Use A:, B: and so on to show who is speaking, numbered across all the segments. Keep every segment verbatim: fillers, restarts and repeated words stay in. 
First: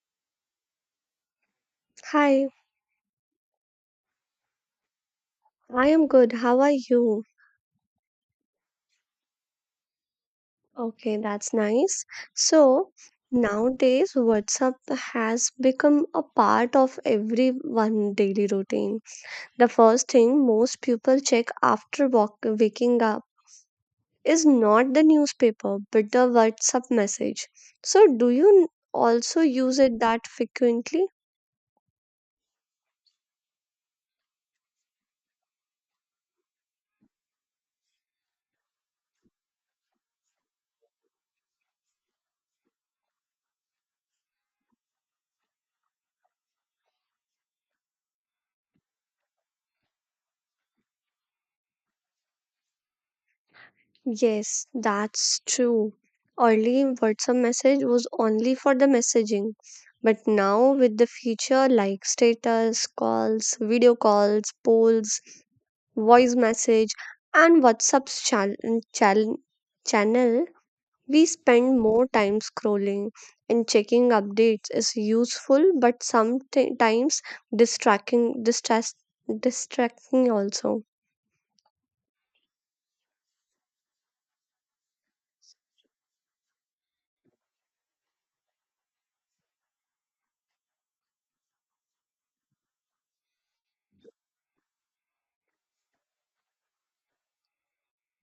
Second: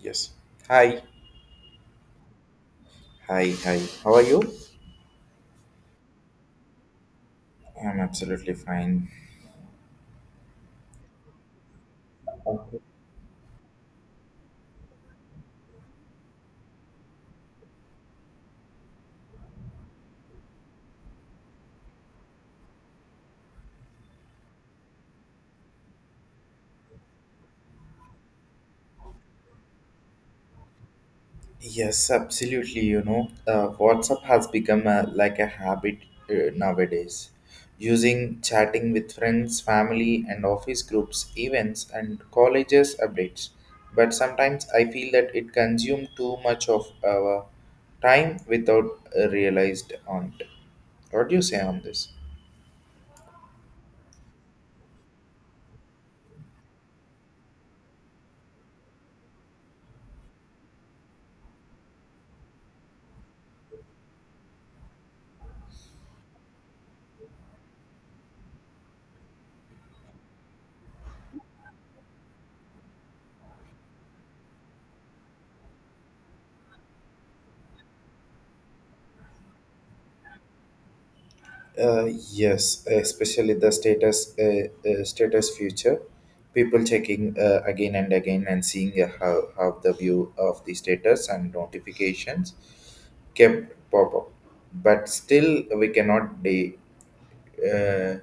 A: Yes. Hi,
B: Hi,
A: hi, hi. How are you?
B: I am good. How are you?
A: I'm absolutely fine.
B: Okay, that's nice.
A: Oh,
B: So, nowadays, WhatsApp has become a part of everyone's daily routine. The first thing most people check after walk- waking up is not the newspaper, but the WhatsApp message. So, do you also use it that frequently?
A: yes, absolutely. You know, uh, WhatsApp has become a, like a habit uh, nowadays. Using chatting with friends, family, and office groups, events, and colleges updates. But sometimes I feel that it consumes too much of our time without uh, realized on it. What do you say on this?
B: Yes, that's true. Early WhatsApp message was only for the messaging, but now with the feature like status, calls, video calls, polls, voice message, and WhatsApp's chal- mm, chal- channel, we spend more time scrolling and checking updates is useful but sometimes distracting distress distracting also.
A: Uh, yes, especially the status uh, uh, status future, people checking uh, again and again and seeing uh, how how the view of the status and notifications kept pop up, but still we cannot de- uh,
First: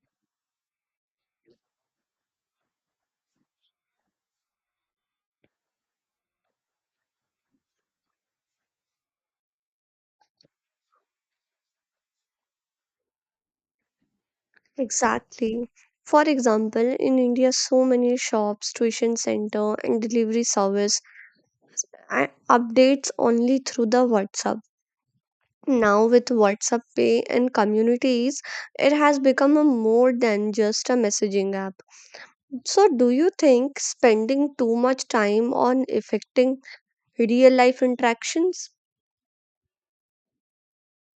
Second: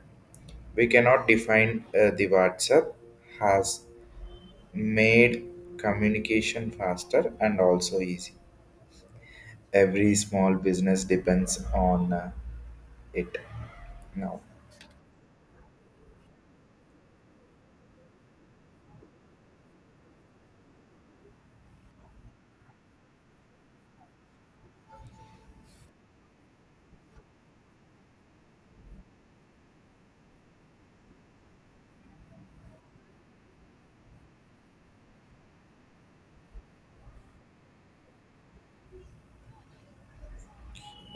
A: we cannot define uh, the WhatsApp has made communication faster and also easy. Every small business depends on uh, it now.
B: Exactly. For example, in India, so many shops, tuition center, and delivery service a- updates only through the WhatsApp. Now, with WhatsApp Pay and communities, it has become a more than just a messaging app. So, do you think spending too much time on affecting real life interactions?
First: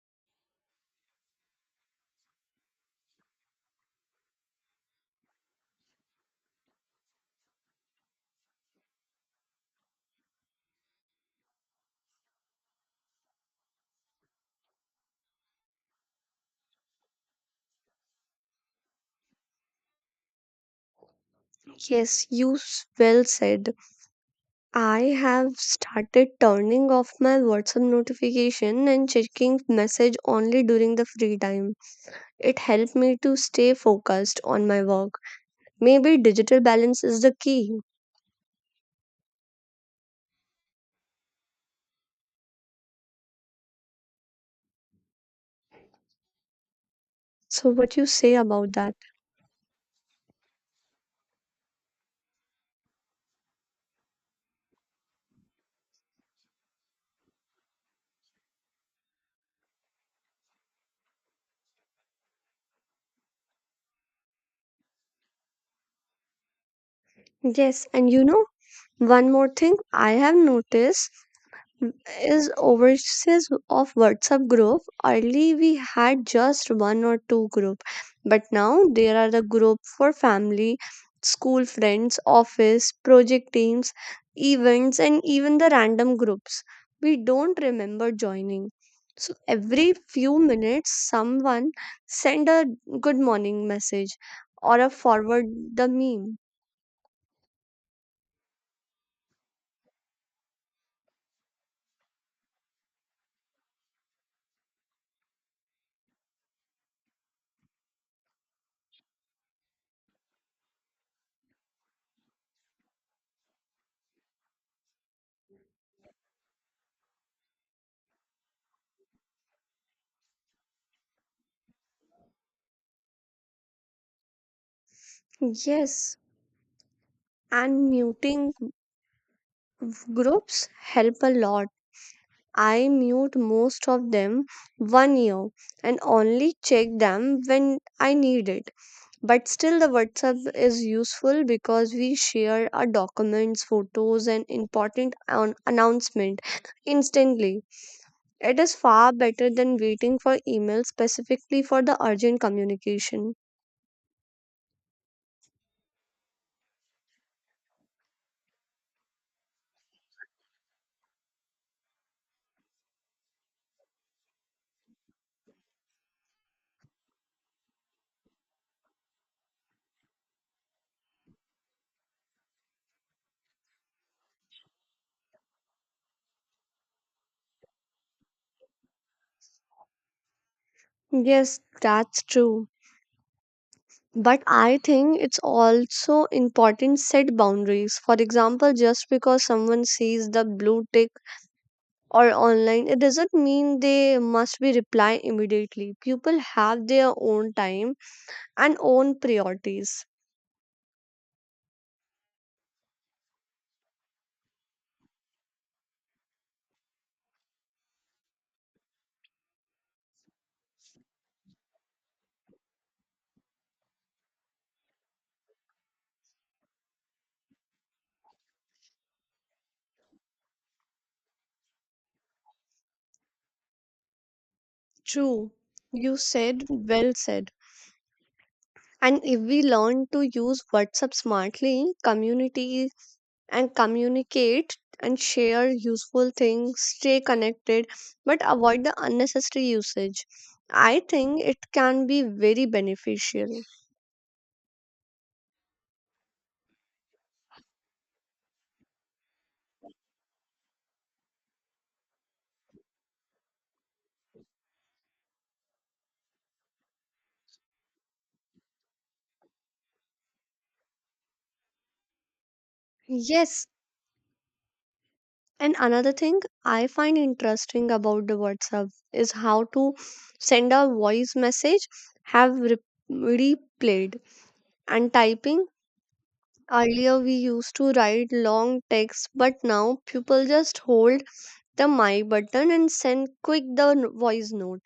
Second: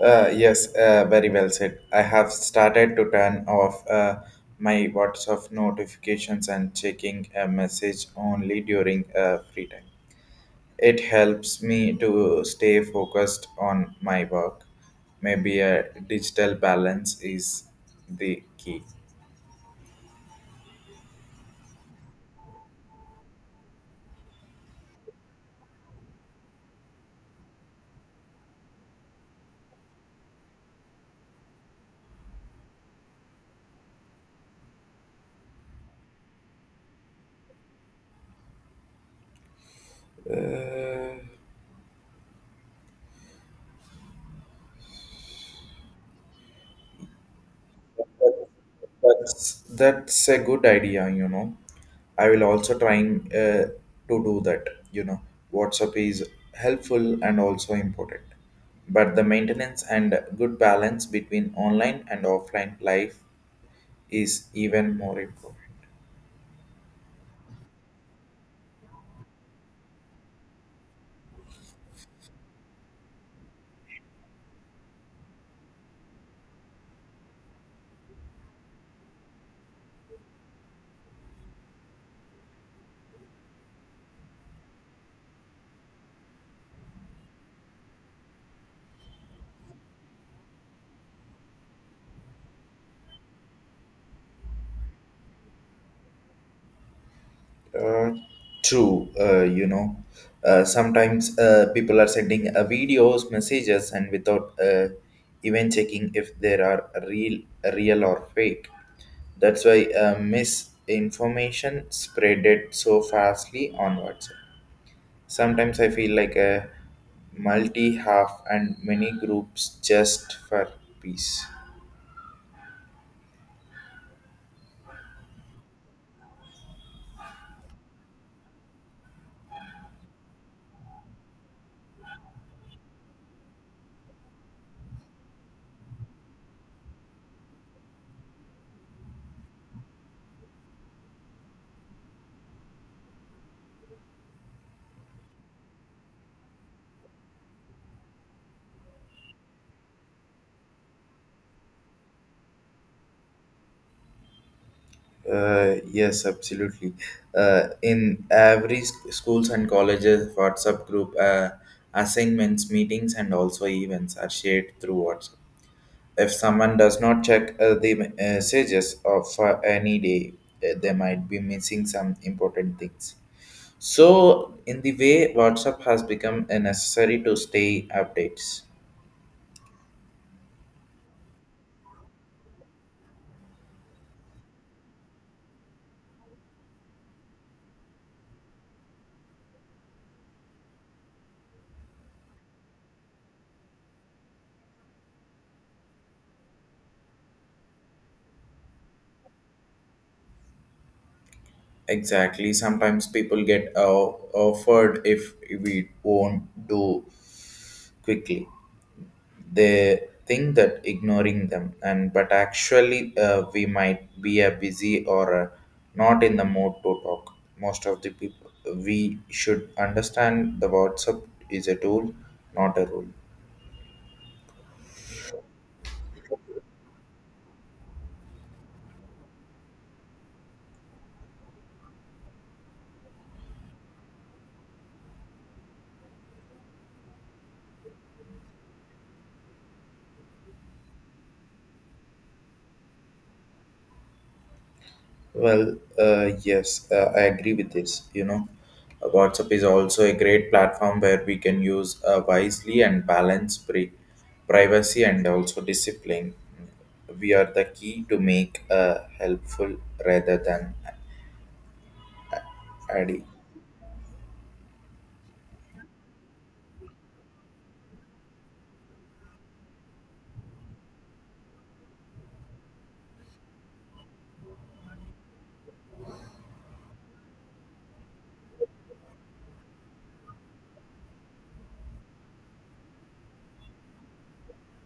A: Uh, yes, uh, Very well said. I have started to turn off uh, my WhatsApp notifications and checking a message only during uh, free time. It helps me to stay focused on my work. Maybe a digital balance is the key.
B: Yes, you s- well said. I have started turning off my WhatsApp notification and checking message only during the free time. It helped me to stay focused on my work. Maybe digital balance is the key.
A: Uh,
B: So what you say about that?
A: That's that's a good idea, you know. I will also trying uh, to do that. You know, WhatsApp is helpful and also important, but the maintenance and good balance between online and offline life is even more important.
B: Yes, and you know, one more thing I have noticed is overseas of WhatsApp group. Early we had just one or two group, but now there are the group for family, school friends, office, project teams, events, and even the random groups we don't remember joining. So every few minutes, someone send a good morning message or a forward the meme.
A: Uh, True, uh, you know, uh, sometimes uh, people are sending uh, videos, messages, and without uh, even checking if there are real, real or fake. That's why uh, misinformation spreaded so fastly on WhatsApp. Sometimes I feel like a multi half and many groups just for peace.
B: Yes, and muting groups help a lot. I mute most of them one year and only check them when I need it. But still, the WhatsApp is useful because we share our documents, photos, and important an- announcement instantly. It is far better than waiting for email specifically for the urgent communication.
A: Uh, yes, absolutely. Uh, in every sc- schools and colleges, WhatsApp group uh, assignments, meetings, and also events are shared through WhatsApp. If someone does not check uh, the messages of uh, any day, uh, they might be missing some important things. So, in the way, WhatsApp has become a necessary to stay updates.
B: Yes, that's true. But I think it's also important set boundaries. For example, just because someone sees the blue tick or online, it doesn't mean they must be reply immediately. People have their own time and own priorities.
A: Exactly. Sometimes people get uh, offered if we won't do quickly. They think that ignoring them and but actually uh, we might be a busy or uh, not in the mood to talk most of the people we should understand the WhatsApp is a tool, not a rule.
B: True, you said well said. And if we learn to use WhatsApp smartly, community and communicate and share useful things, stay connected, but avoid the unnecessary usage. I think it can be very beneficial.
A: well uh, yes uh, I agree with this, you know. Uh, WhatsApp is also a great platform where we can use uh, wisely and balance pri- privacy and also discipline. We are the key to make uh, helpful rather than Addy.
B: Yes, and another thing I find interesting about the WhatsApp is how to send a voice message, have re- replayed, and typing. Earlier, we used to write long texts, but now people just hold the my button and send quick the n- voice note.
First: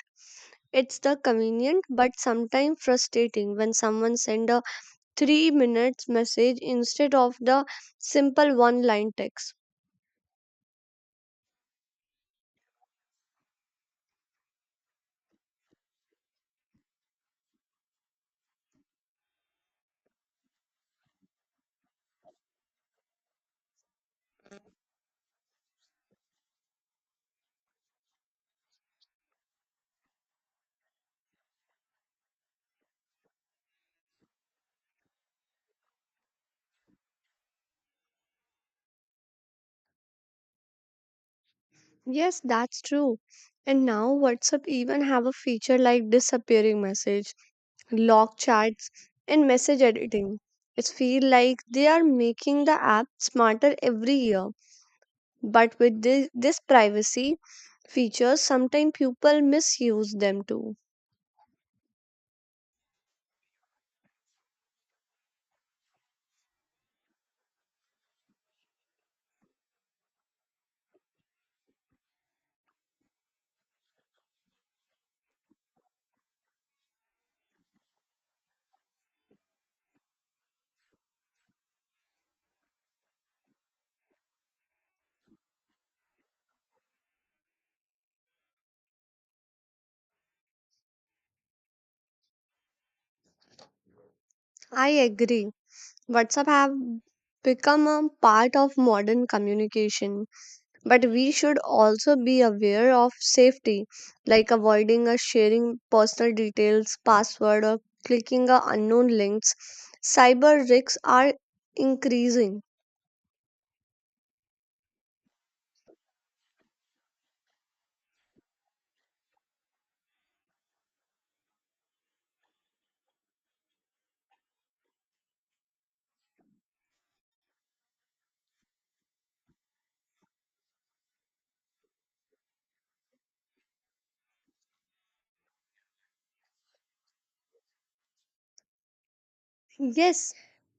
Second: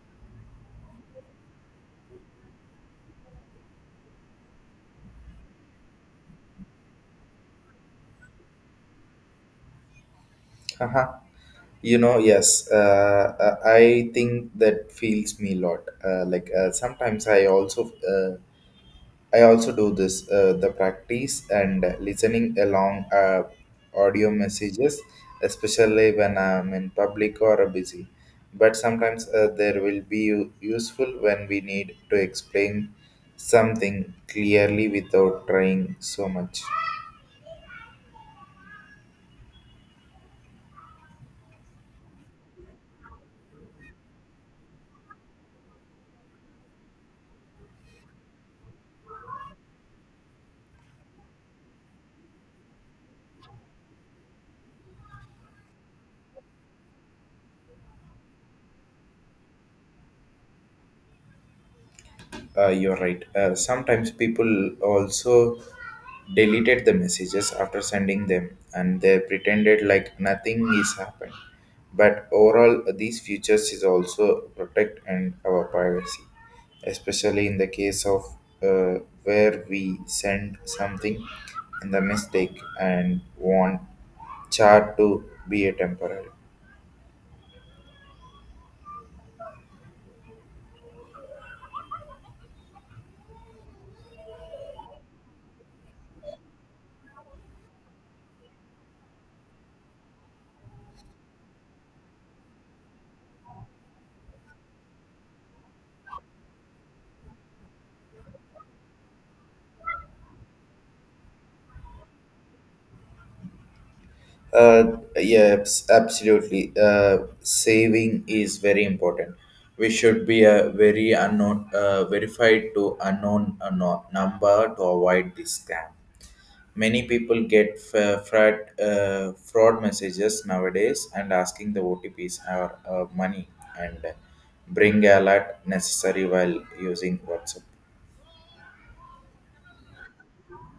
B: It's the convenient but sometimes frustrating when someone send a three minutes message instead of the simple one line text.
A: Haha. You know, yes, uh, uh, I think that feels me a lot. Uh, like uh, sometimes I also uh, I also do this uh, the practice and listening along uh, audio messages, especially when I'm in public or busy. But sometimes uh, there will be u- useful when we need to explain something clearly without trying so much.
B: Yes, that's true. And now WhatsApp even have a feature like disappearing message, lock chats, and message editing. It feel like they are making the app smarter every year. But with this, this privacy features, sometimes people misuse them too.
A: Uh, you're right. Uh, sometimes people also deleted the messages after sending them and they pretended like nothing is happened. But overall, these features is also protect and our privacy, especially in the case of uh, where we send something in the mistake and want chat to be a temporary.
B: I agree. WhatsApp have become a part of modern communication, but we should also be aware of safety like avoiding or sharing personal details, password, or clicking on unknown links. Cyber risks are increasing.
A: Uh, yeah, abs- absolutely. Uh, saving is very important. We should be a very unknown, uh, verified to unknown, unknown number to avoid this scam. Many people get f- uh, fraud, uh, fraud messages nowadays and asking the O T Ps or uh, money and bring alert necessary while using WhatsApp.
B: Yes,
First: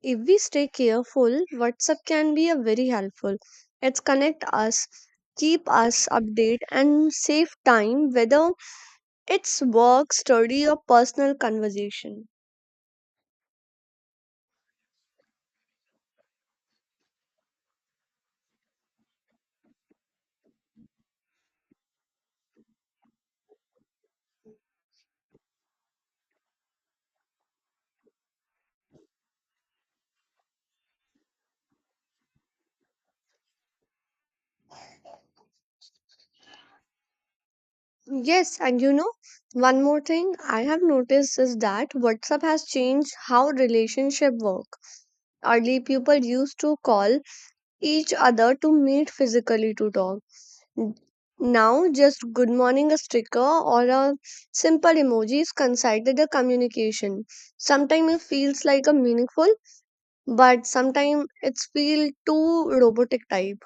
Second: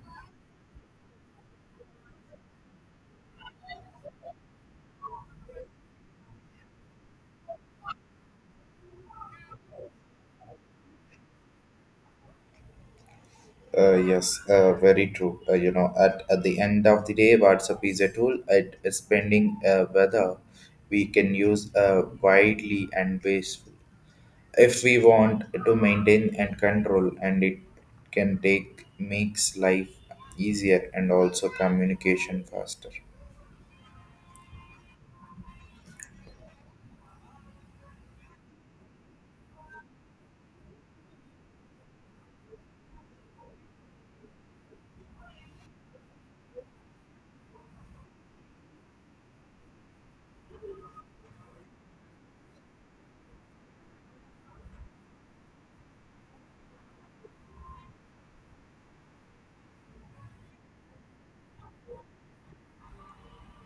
B: if we stay careful, WhatsApp can be a very helpful, it's connect us, keep us update, and save time whether it's work, study, or personal conversation.
A: Uh, yes, uh, Very true. Uh, you know, at, at the end of the day, WhatsApp is a tool at spending uh, whether we can use uh, widely and wasteful. If we want to maintain and control, and it can take makes life easier and also communication faster.
B: Yes, and you know, one more thing I have noticed is that WhatsApp has changed how relationship work. Early people used to call each other to meet physically to talk. N- Now just good morning a sticker or a simple emoji is considered a communication. Sometimes it feels like a meaningful, but sometimes it's feel too robotic type.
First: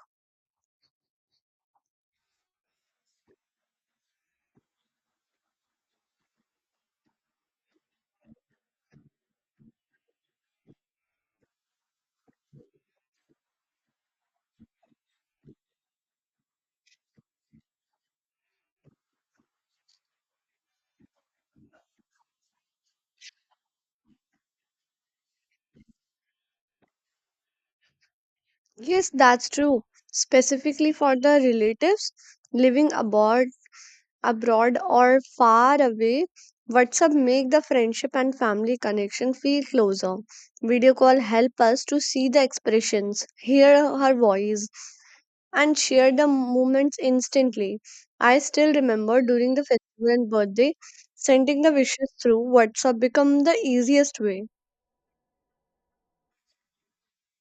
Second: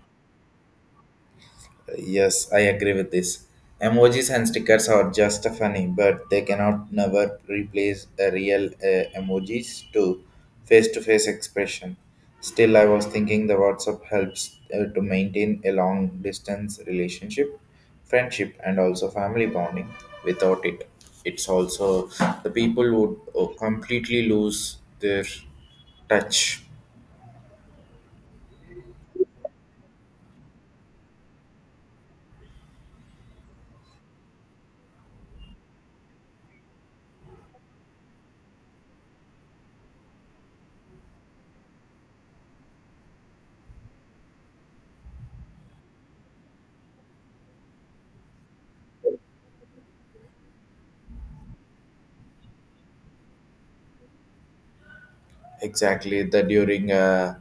A: Yes, I agree with this. Emojis and stickers are just funny, but they cannot never replace a real uh, emojis to face-to-face expression. Still, I was thinking the WhatsApp helps uh, to maintain a long-distance relationship, friendship, and also family bonding. Without it, it's also the people would uh, completely lose their touch.
B: Yes, that's true. Specifically for the relatives living abroad abroad or far away, WhatsApp make the friendship and family connection feel closer. Video call help us to see the expressions, hear her voice, and share the moments instantly. I still remember during the festival and birthday, sending the wishes through WhatsApp become the easiest way.
A: Exactly, the during a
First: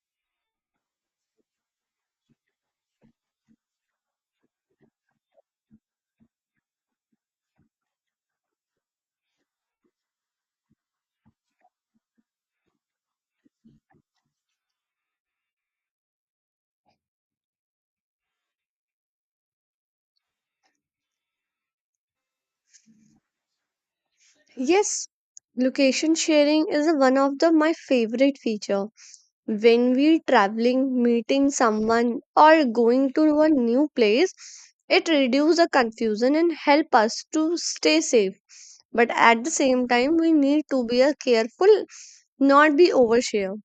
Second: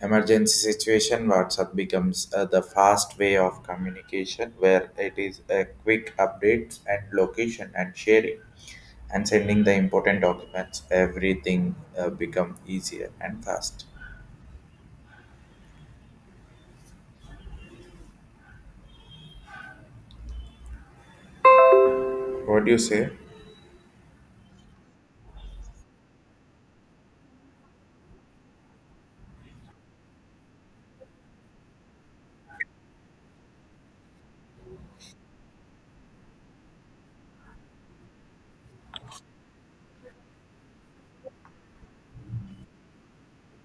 A: emergency situation, WhatsApp becomes uh, the fast way of communication where it is a quick updates and location and sharing and sending the important documents. Everything uh, become easier and fast. What do you say?
B: Yes, location sharing is one of the my favorite feature. When we traveling meeting someone or going to a new place, it reduces the confusion and help us to stay safe, but at the same time we need to be a careful, not be overshare.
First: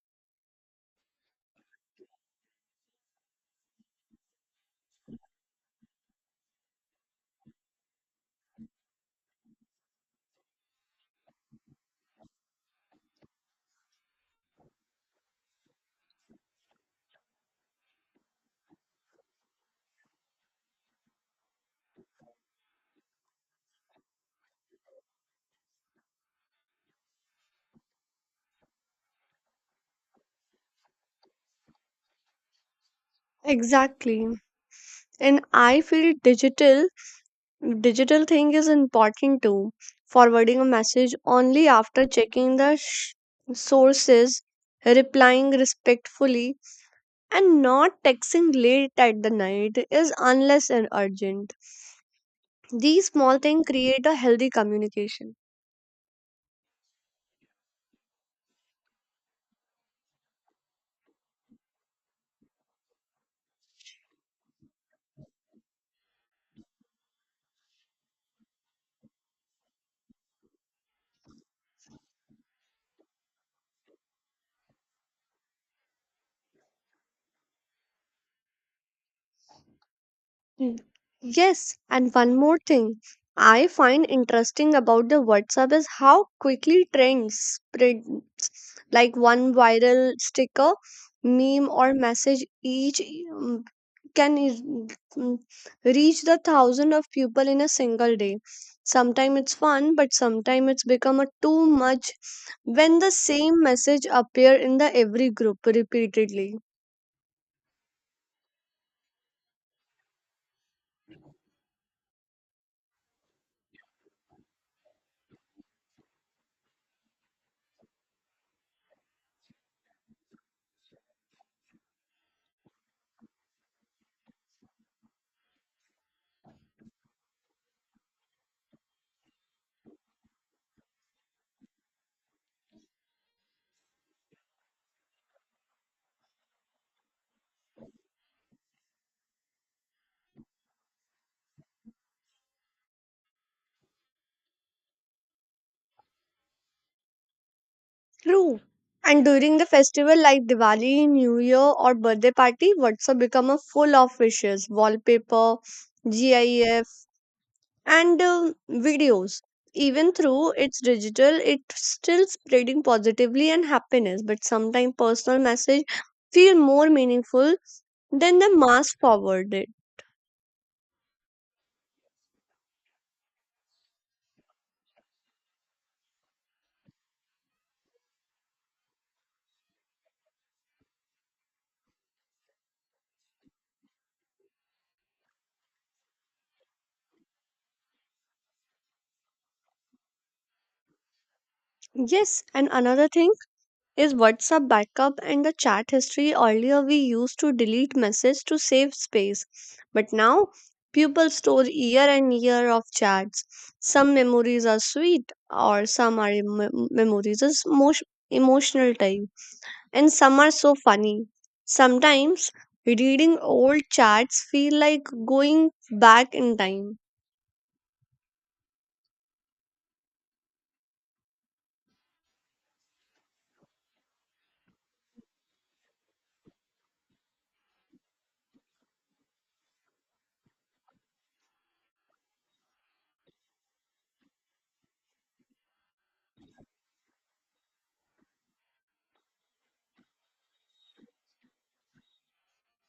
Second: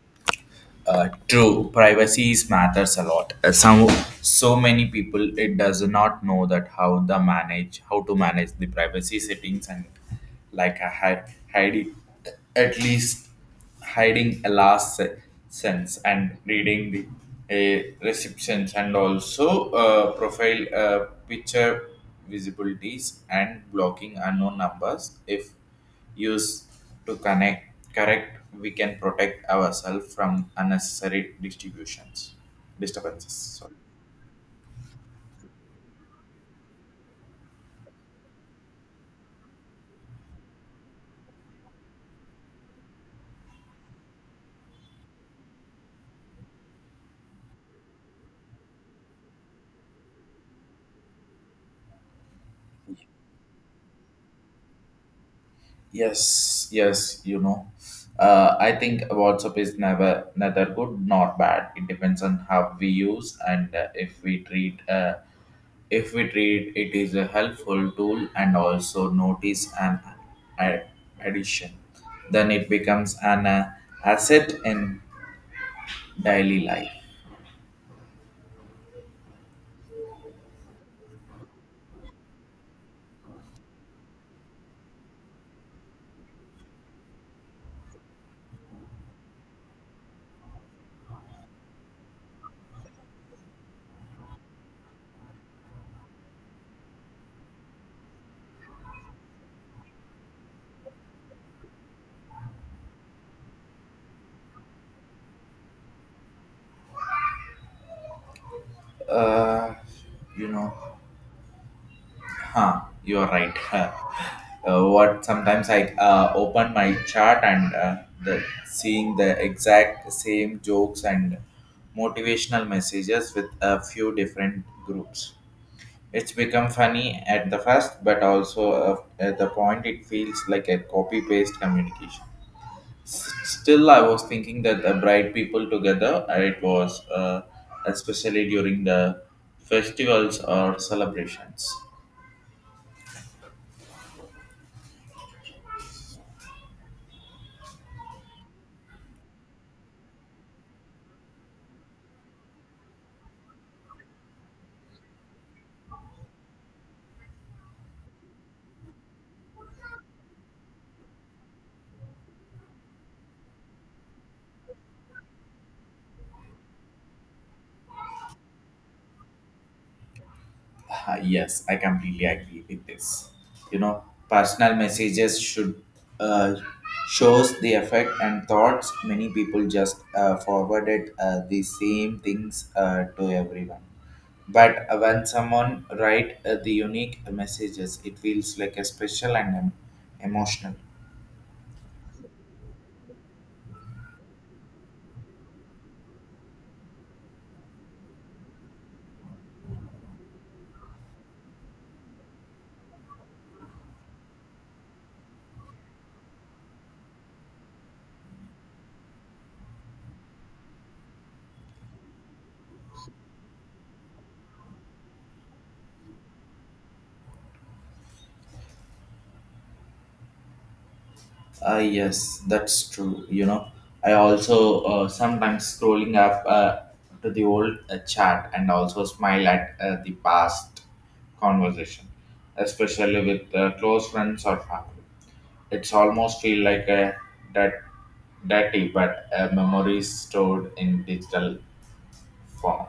A: Uh, true, privacy is matters a lot. Uh, Some so many people it does not know that how the manage how to manage the privacy settings and like a hide hiding at least hiding a last se- sense and reading the a receptions and also uh, profile uh, picture visibilities and blocking unknown numbers if use to connect correct we can protect ourselves from unnecessary distributions disturbances sorry.
B: Exactly. And I feel digital digital thing is important too, forwarding a message only after checking the sh- sources, replying respectfully. And not texting late at the night is unless and urgent. These small things create a healthy communication.
A: yes yes you know, uh, I think WhatsApp is never neither good nor bad, it depends on how we use and uh, if we treat uh, if we treat it is a helpful tool and also notice an ad- addition then it becomes an uh, asset in daily life.
B: Mm. Yes, and one more thing I find interesting about the WhatsApp is how quickly trends spread. Like one viral sticker, meme, or message each um, can is- mm, reach the thousand of people in a single day. Sometimes it's fun, but sometimes it's become a too much when the same message appear in the every group repeatedly.
A: uh, you know, huh, you are right. uh, what Sometimes I uh, open my chart and uh, the, seeing the exact same jokes and motivational messages with a few different groups. It's become funny at the first, but also uh, at the point it feels like a copy paste communication. Still, I was thinking that the bright people together, uh, it was uh, especially during the festivals or celebrations.
B: True. And during the festival like Diwali, New Year, or birthday party, WhatsApp become a full of wishes, wallpaper, GIF, and um videos. Even through it's digital, it's still spreading positively and happiness. But sometimes personal message feel more meaningful than the mass forwarded.
A: Ah, yes, I completely agree with this. You know, personal messages should uh, shows the effect and thoughts. Many people just uh, forwarded uh, the same things uh, to everyone. But uh, when someone write uh, the unique messages, it feels like a special and em- emotional.
B: Yes, and another thing is WhatsApp backup and the chat history. Earlier, we used to delete messages to save space, but now people store year and year of chats. Some memories are sweet, or some are em- memories is most emotional type, and some are so funny. Sometimes reading old chats feel like going back in time.
A: Uh, yes, that's true. You know, I also uh, sometimes scrolling up uh, to the old uh, chat and also smile at uh, the past conversation, especially with uh, close friends or family. It's almost feel like a that dirty, but a memory stored in digital form.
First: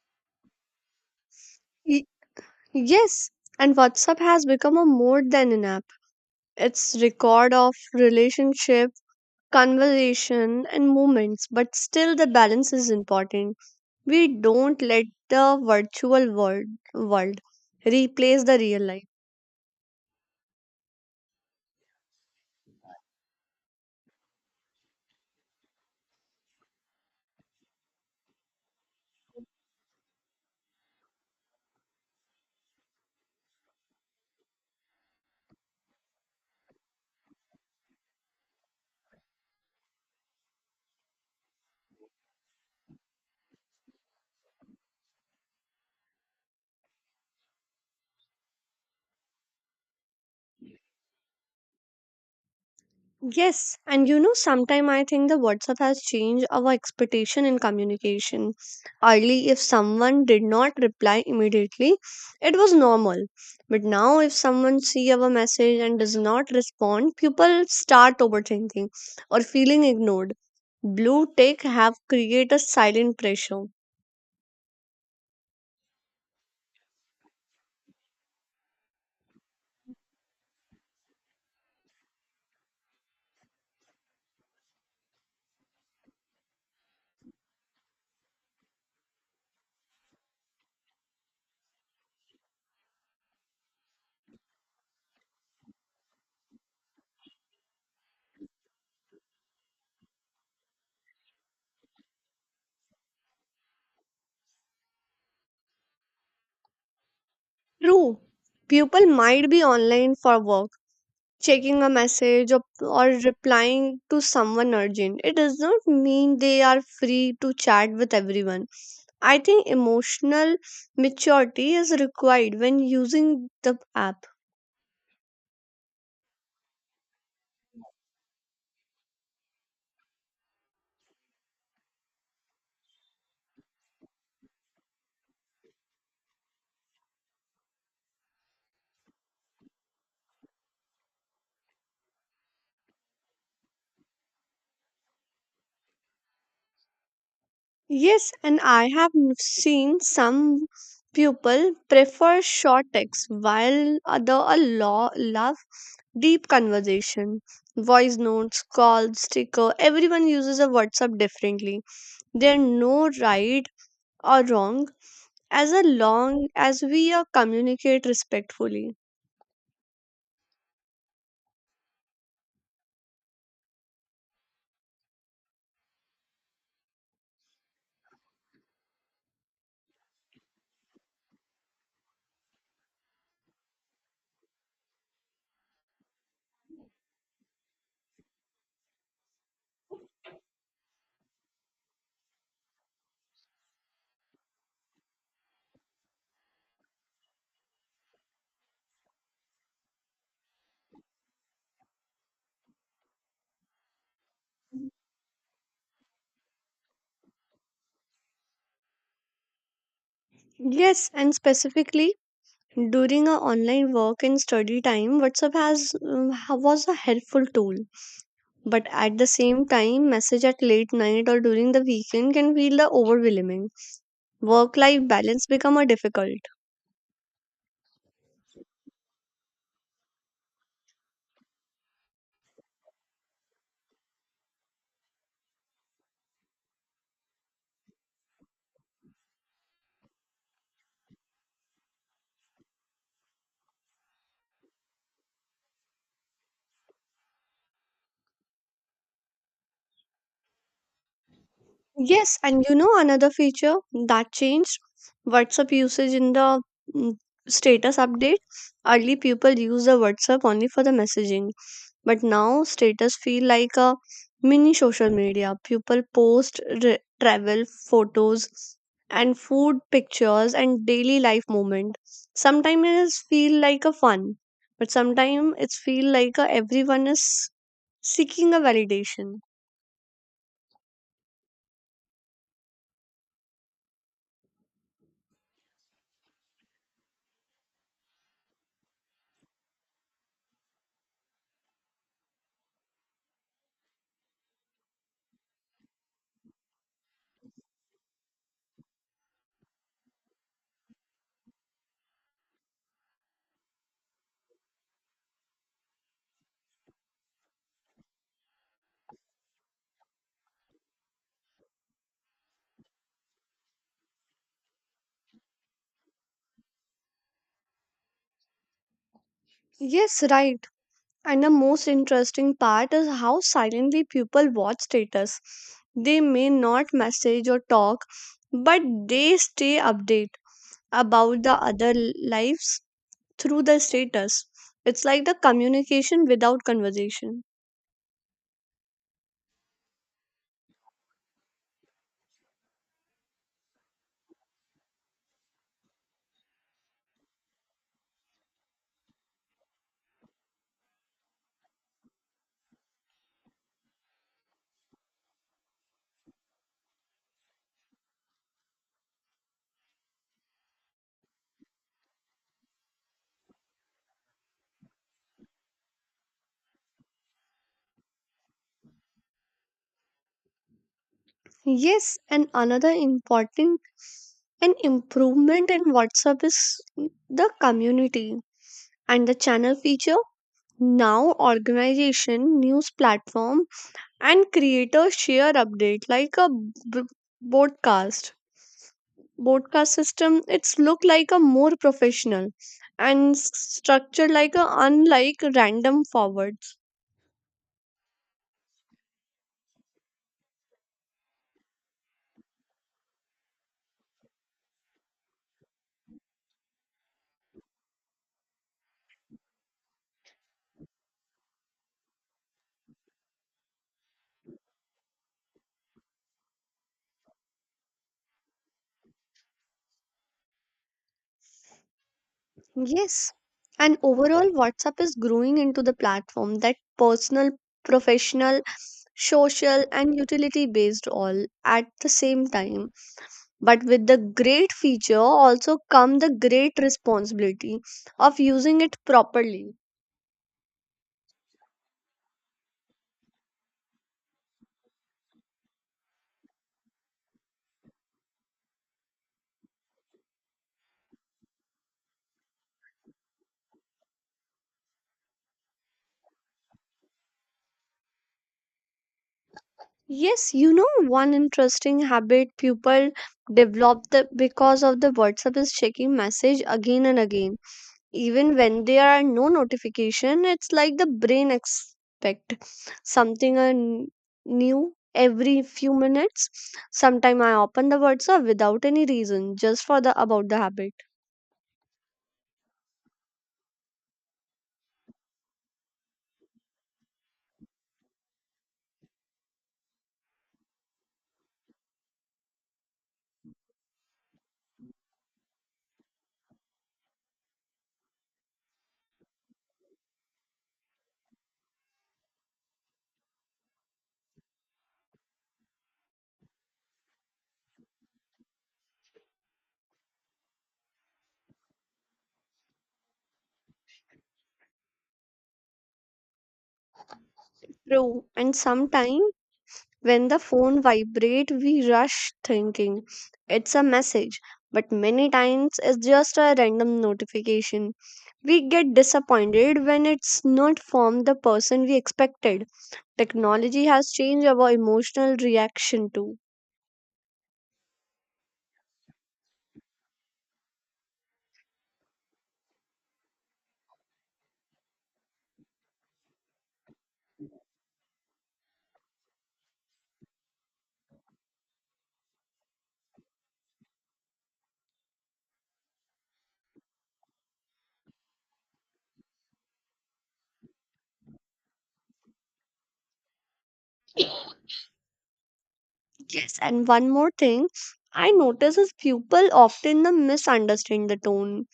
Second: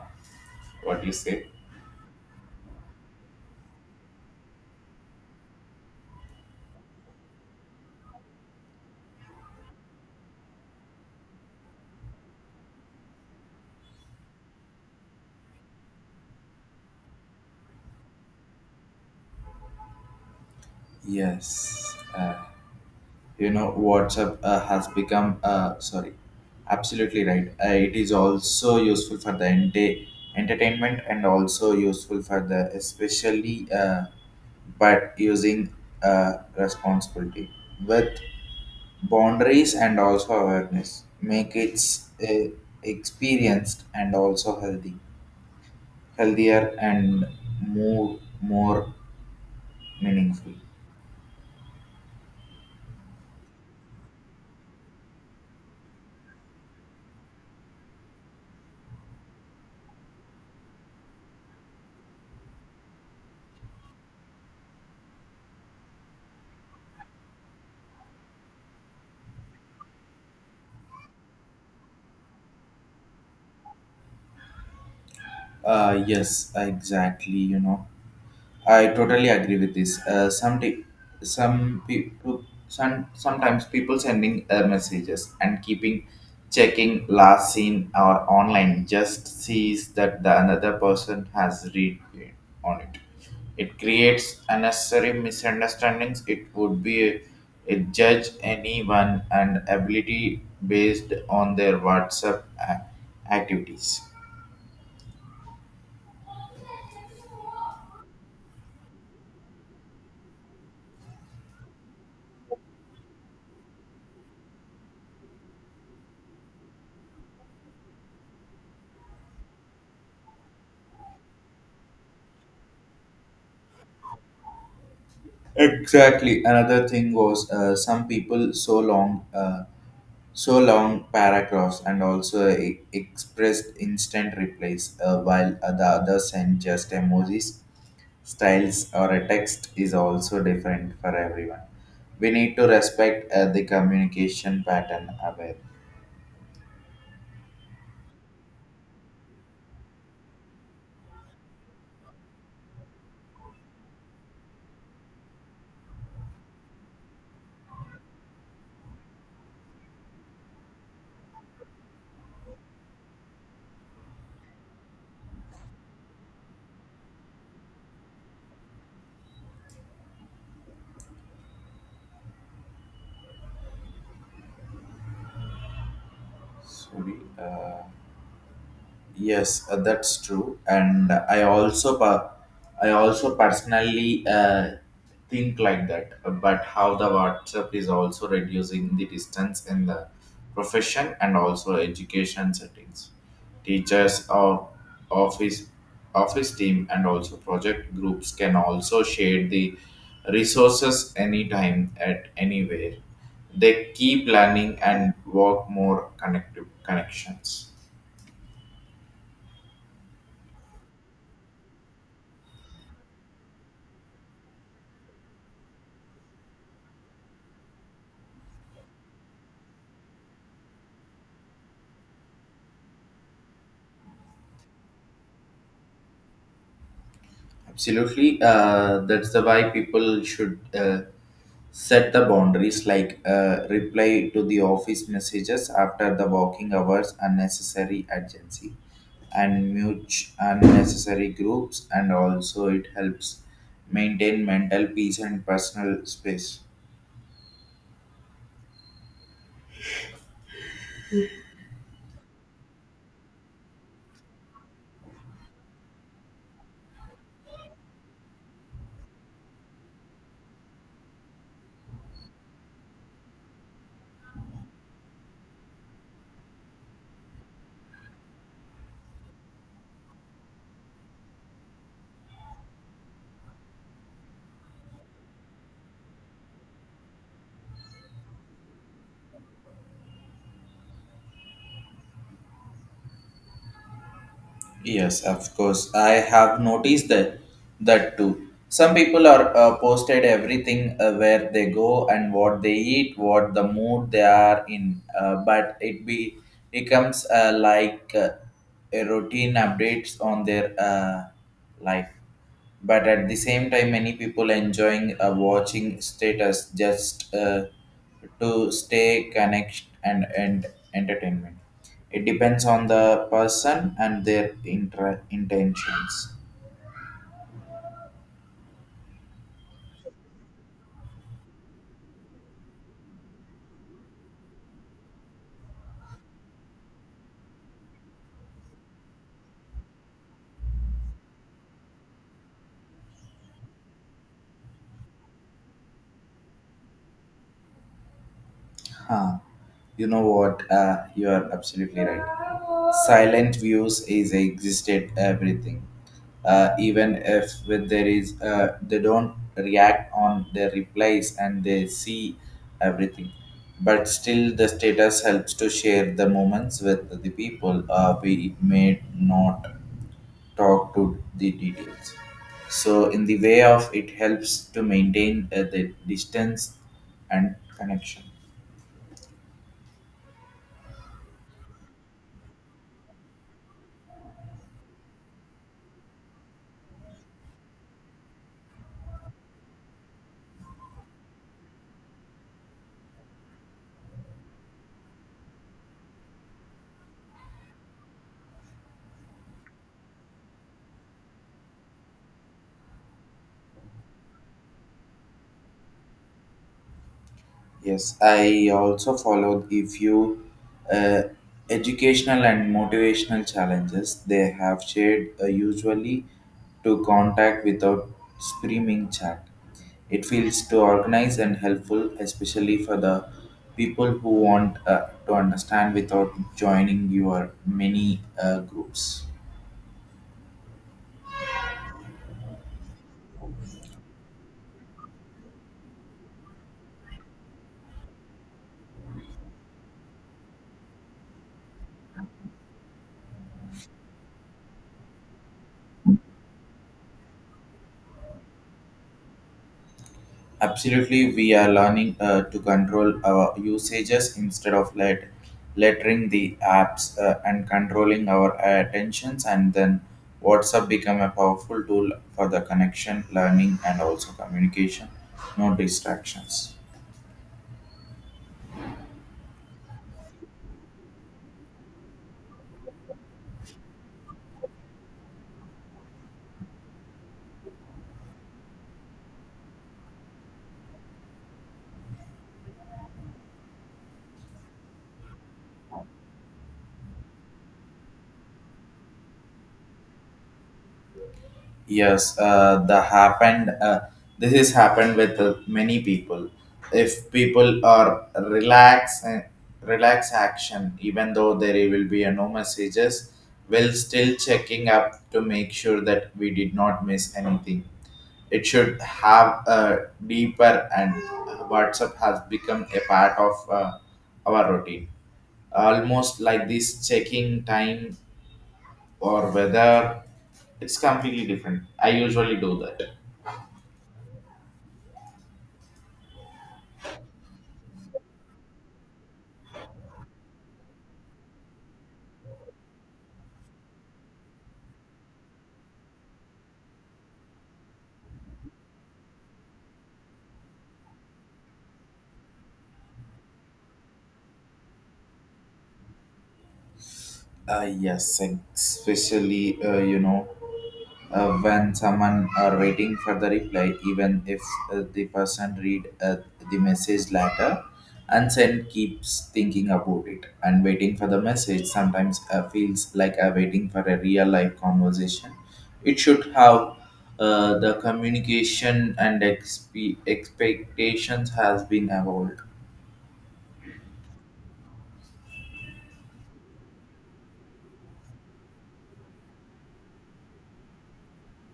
A: What do you say?
B: Y- yes, and WhatsApp has become a more than an app. It's record of relationship, conversation, and moments, but still the balance is important. We don't let the virtual world world replace the real life.
A: Yes, uh, you know WhatsApp uh, has become uh, sorry absolutely right. Uh, it is also useful for the ente- entertainment and also useful for the especially, uh, but using uh, responsibility with boundaries and also awareness make it uh, experienced and also healthy healthier and more more meaningful.
B: Yes, and you know, sometime I think the WhatsApp has changed our expectation in communication. Early, if someone did not reply immediately, it was normal. But now, if someone see our message and does not respond, people start overthinking or feeling ignored. Blue tech have created a silent pressure.
A: Uh yes exactly, you know, I totally agree with this. Uh, some di- some people some, sometimes people sending uh, messages and keeping checking last seen or online just sees that the another person has read it on it. It creates unnecessary misunderstandings. It would be a, a judge anyone and ability based on their WhatsApp a- activities.
B: True, people might be online for work, checking a message or, or replying to someone urgent. It does not mean they are free to chat with everyone. I think emotional maturity is required when using the app.
A: Exactly. Another thing was uh, some people so long, uh, so long paragraphs and also uh, e- expressed instant replies, uh, while uh, the other sent just emojis. Styles or a text is also different for everyone. We need to respect uh, the communication pattern aware.
B: Yes, and I have n- seen some people prefer short texts while other a lo- love deep conversation. Voice notes, calls, sticker, everyone uses a WhatsApp differently. There are no right or wrong as a long as we uh, communicate respectfully.
A: Sorry. Uh, Yes, uh, that's true. And I also, per- I also personally uh, think like that. But how the WhatsApp is also reducing the distance in the profession and also education settings, teachers or office office team and also project groups can also share the resources anytime at anywhere. They keep learning and work more connective connections.
B: Yes, and specifically during our online work and study time, WhatsApp has um, ha- was a helpful tool. But at the same time, message at late night or during the weekend can feel the overwhelming. Work-life balance become a difficult.
A: Absolutely. Uh, that's the why people should uh, set the boundaries like uh, reply to the office messages after the working hours, unnecessary urgency, and mute unnecessary groups. And also, it helps maintain mental peace and personal space.
B: Yes, and you know another feature that changed WhatsApp usage in the mm, status update. Early people use the WhatsApp only for the messaging. But now status feel like a mini social media. People post re- travel photos and food pictures and daily life moment. Sometimes it is feel like a fun, but sometimes it's feel like a everyone is seeking a validation.
A: Yes, of course. I have noticed that that too. Some people are uh, posted everything uh, where they go and what they eat, what the mood they are in. Uh, but it be Becomes uh, like uh, a routine updates on their uh, life, but at the same time many people enjoying uh, watching status just uh, to stay connected and, and entertainment. It depends on the person and their intra- intentions.
B: Yes, right. And the most interesting part is how silently people watch status. They may not message or talk, but they stay update about the other lives through the status. It's like the communication without conversation.
A: Huh. You know what? Uh, you are absolutely right. Silent views is existed everything. Uh, even if when there is, uh, they don't react on their replies and they see everything. But still, the status helps to share the moments with the people uh, we may not talk to the details. So, in the way of it helps to maintain uh, the distance and connection.
B: Yes, and another important an improvement in WhatsApp is the community and the channel feature. Now, organization, news platform, and creator share update like a b- broadcast. Broadcast system. It's look like a more professional and s- structured like a unlike random forwards.
A: Yes, I also followed a few uh, educational and motivational challenges they have shared uh, usually to contact without streaming chat. It feels to organize and helpful, especially for the people who want uh, to understand without joining your many uh, groups.
B: Yes. And overall, WhatsApp is growing into the platform that personal, professional, social, and utility based all at the same time. But with the great feature also come the great responsibility of using it properly.
A: Absolutely, we are learning uh, to control our usages instead of let lettering the apps uh, and controlling our attentions. And then WhatsApp become a powerful tool for the connection, learning, and also communication. No distractions.
B: Yes, you know, one interesting habit people develop the, because of the WhatsApp is checking message again and again even when there are no notification. It's like the brain expect something uh, n- new every few minutes. Sometimes I open the WhatsApp without any reason just for the about the habit.
A: Yes, uh, the happened. Uh, this is happened with uh, many people. If people are relax, uh, relax action, even though there will be a no messages, will still checking up to make sure that we did not miss anything. It should have a deeper and WhatsApp has become a part of uh, our routine. Almost like this checking time or whether it's completely different. I usually do that.
B: True, and sometimes when the phone vibrate we rush thinking it's a message, but many times it's just a random notification. We get disappointed when it's not from the person we expected. Technology has changed our emotional reaction too.
A: Uh, yes, especially uh, you know, uh, when someone are waiting for the reply, even if uh, the person read uh, the message later, and send keeps thinking about it and waiting for the message. Sometimes uh, feels like I'm waiting for a real life conversation. It should have uh, the communication and expe- expectations has been evolved.
B: Yes, and one more thing I notice is people often the misunderstand the tone.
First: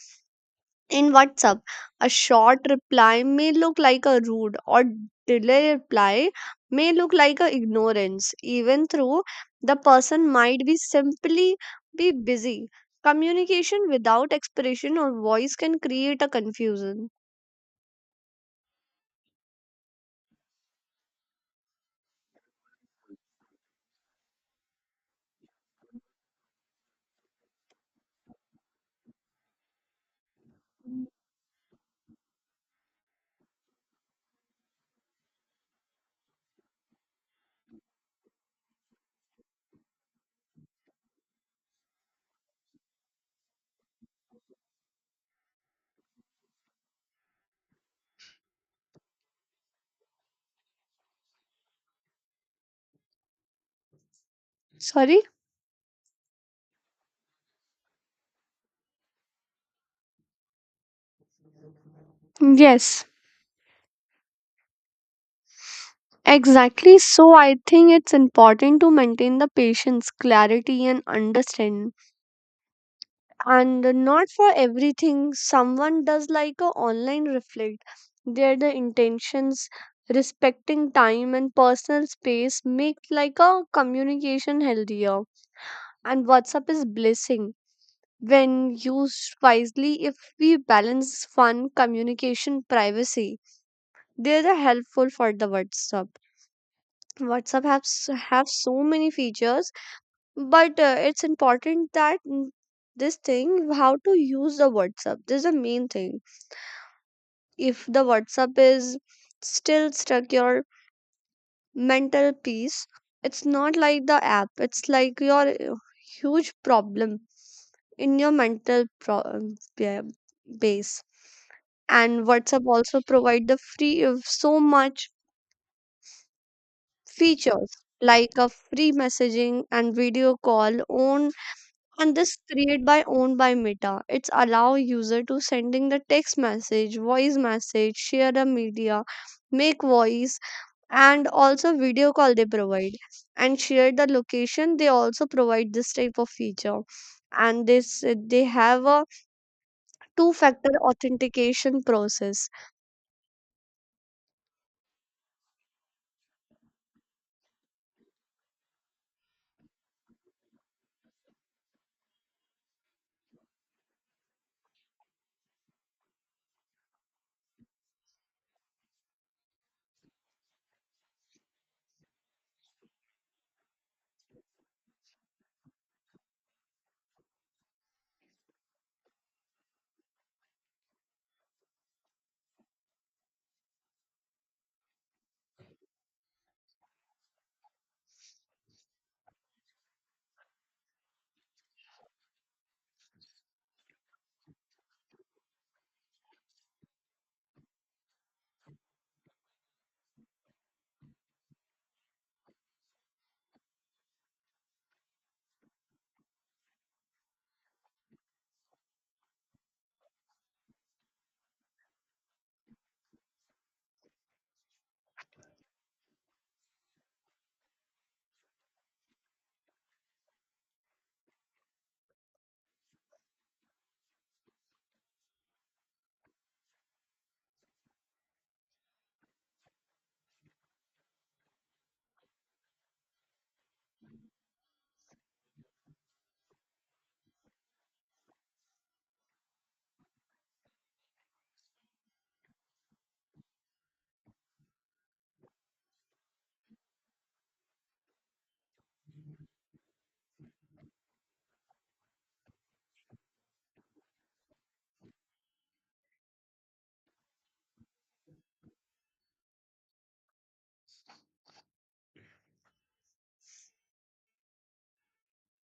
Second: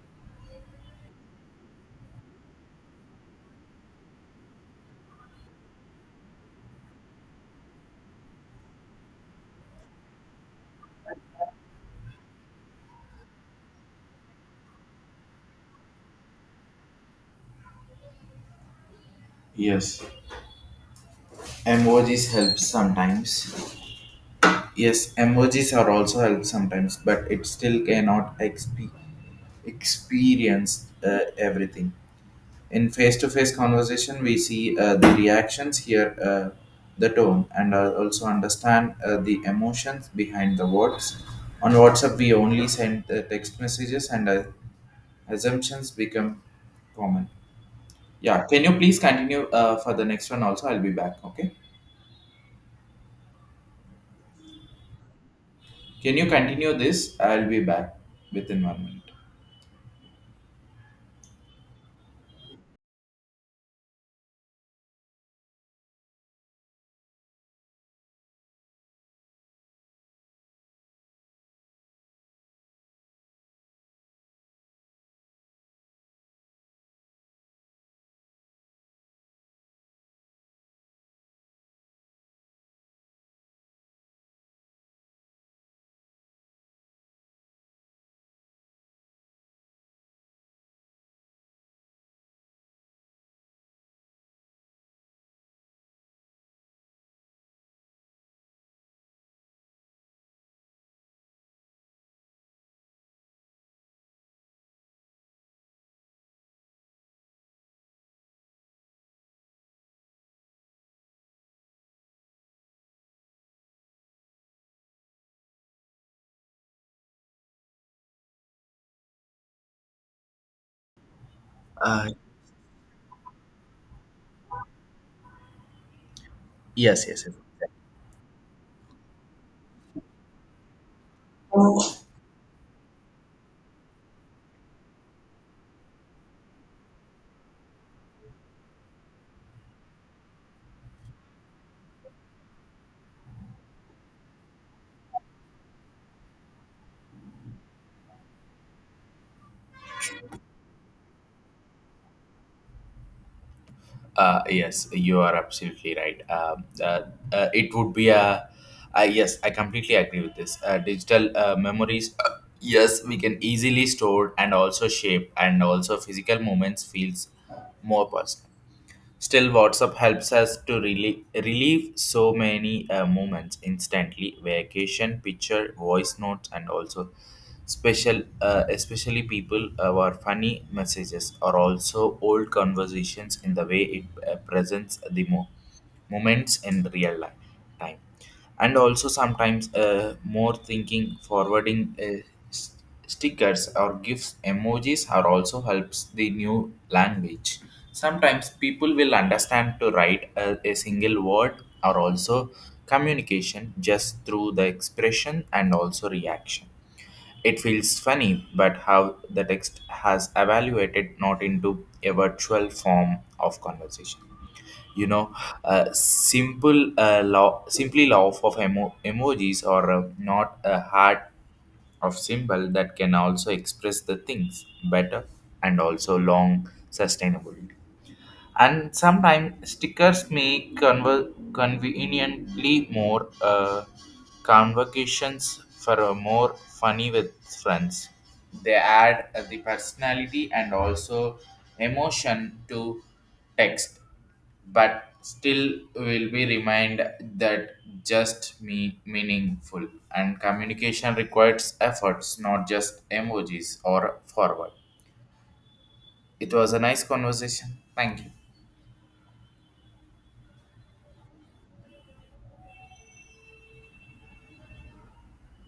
B: In WhatsApp, a short reply may look like a rude, or delay reply may look like a ignorance, even though the person might be simply be busy. Communication without expression or voice can create a confusion.
A: Yes, emojis help sometimes. Yes emojis are also help sometimes but it still cannot exp- experience uh, everything. In face-to-face conversation we see uh, the reactions, hear uh, the tone, and uh, also understand uh, the emotions behind the words. On WhatsApp we only send uh, text messages and uh, assumptions become common. Yeah, can you please continue uh, for the next one also, I'll be back, okay.
B: Sorry?
A: Can you continue this? I'll be back within one minute.
B: Yes, exactly. So I think it's important to maintain the patience, clarity, and understanding. And not for everything, someone does like a online reflect. There, the intentions, respecting time and personal space make like a communication healthier. And WhatsApp is blessing when used wisely. If we balance fun, communication, privacy, they're the helpful for the WhatsApp. WhatsApp has have so many features, but uh, it's important that n- this thing how to use the WhatsApp, this is the main thing. If the WhatsApp is still stuck your mental peace, it's not like the app, it's like your uh, huge problem in your mental pro- um, yeah, base.
A: Uh,
B: And WhatsApp also provide the free of so much
A: yes, yes,
B: features like a free messaging and video call on.
A: yes.
B: And this create by owned by Meta, it's allow user to sending the text message, voice message, share the media, make voice and also video call they provide, and share the location they also provide this type of feature. And this, they have a two factor authentication process.
A: Uh, yes, you are absolutely right. Um, uh, uh, it would be a, uh, Yes, I completely agree with this. Uh, digital uh, memories, uh, yes, we can easily store and also shape, and also physical moments feels more personal. Still, WhatsApp helps us to relieve, relieve so many uh, moments instantly: vacation, picture, voice notes, and also special, uh, especially people, uh, our funny messages or also old conversations. In the way it uh, presents the mo- moments in real life time, and also sometimes uh, more thinking forwarding. Uh, s- stickers or gifs emojis are also helps the new language. Sometimes people will understand to write a, a single word or also communication just through the expression and also reaction. It feels funny, but how the text has evaluated not into a virtual form of conversation, you know, uh, simple, uh, law simply law of emo- emojis or uh, not a hard of symbol that can also express the things better and also long sustainability. And sometimes stickers make conver- conveniently more uh, convocations for a more funny with friends. They add uh, the personality and also emotion to text. But still will be remind that just me meaningful and communication requires efforts, not just emojis or forward. It was a nice conversation. Thank you.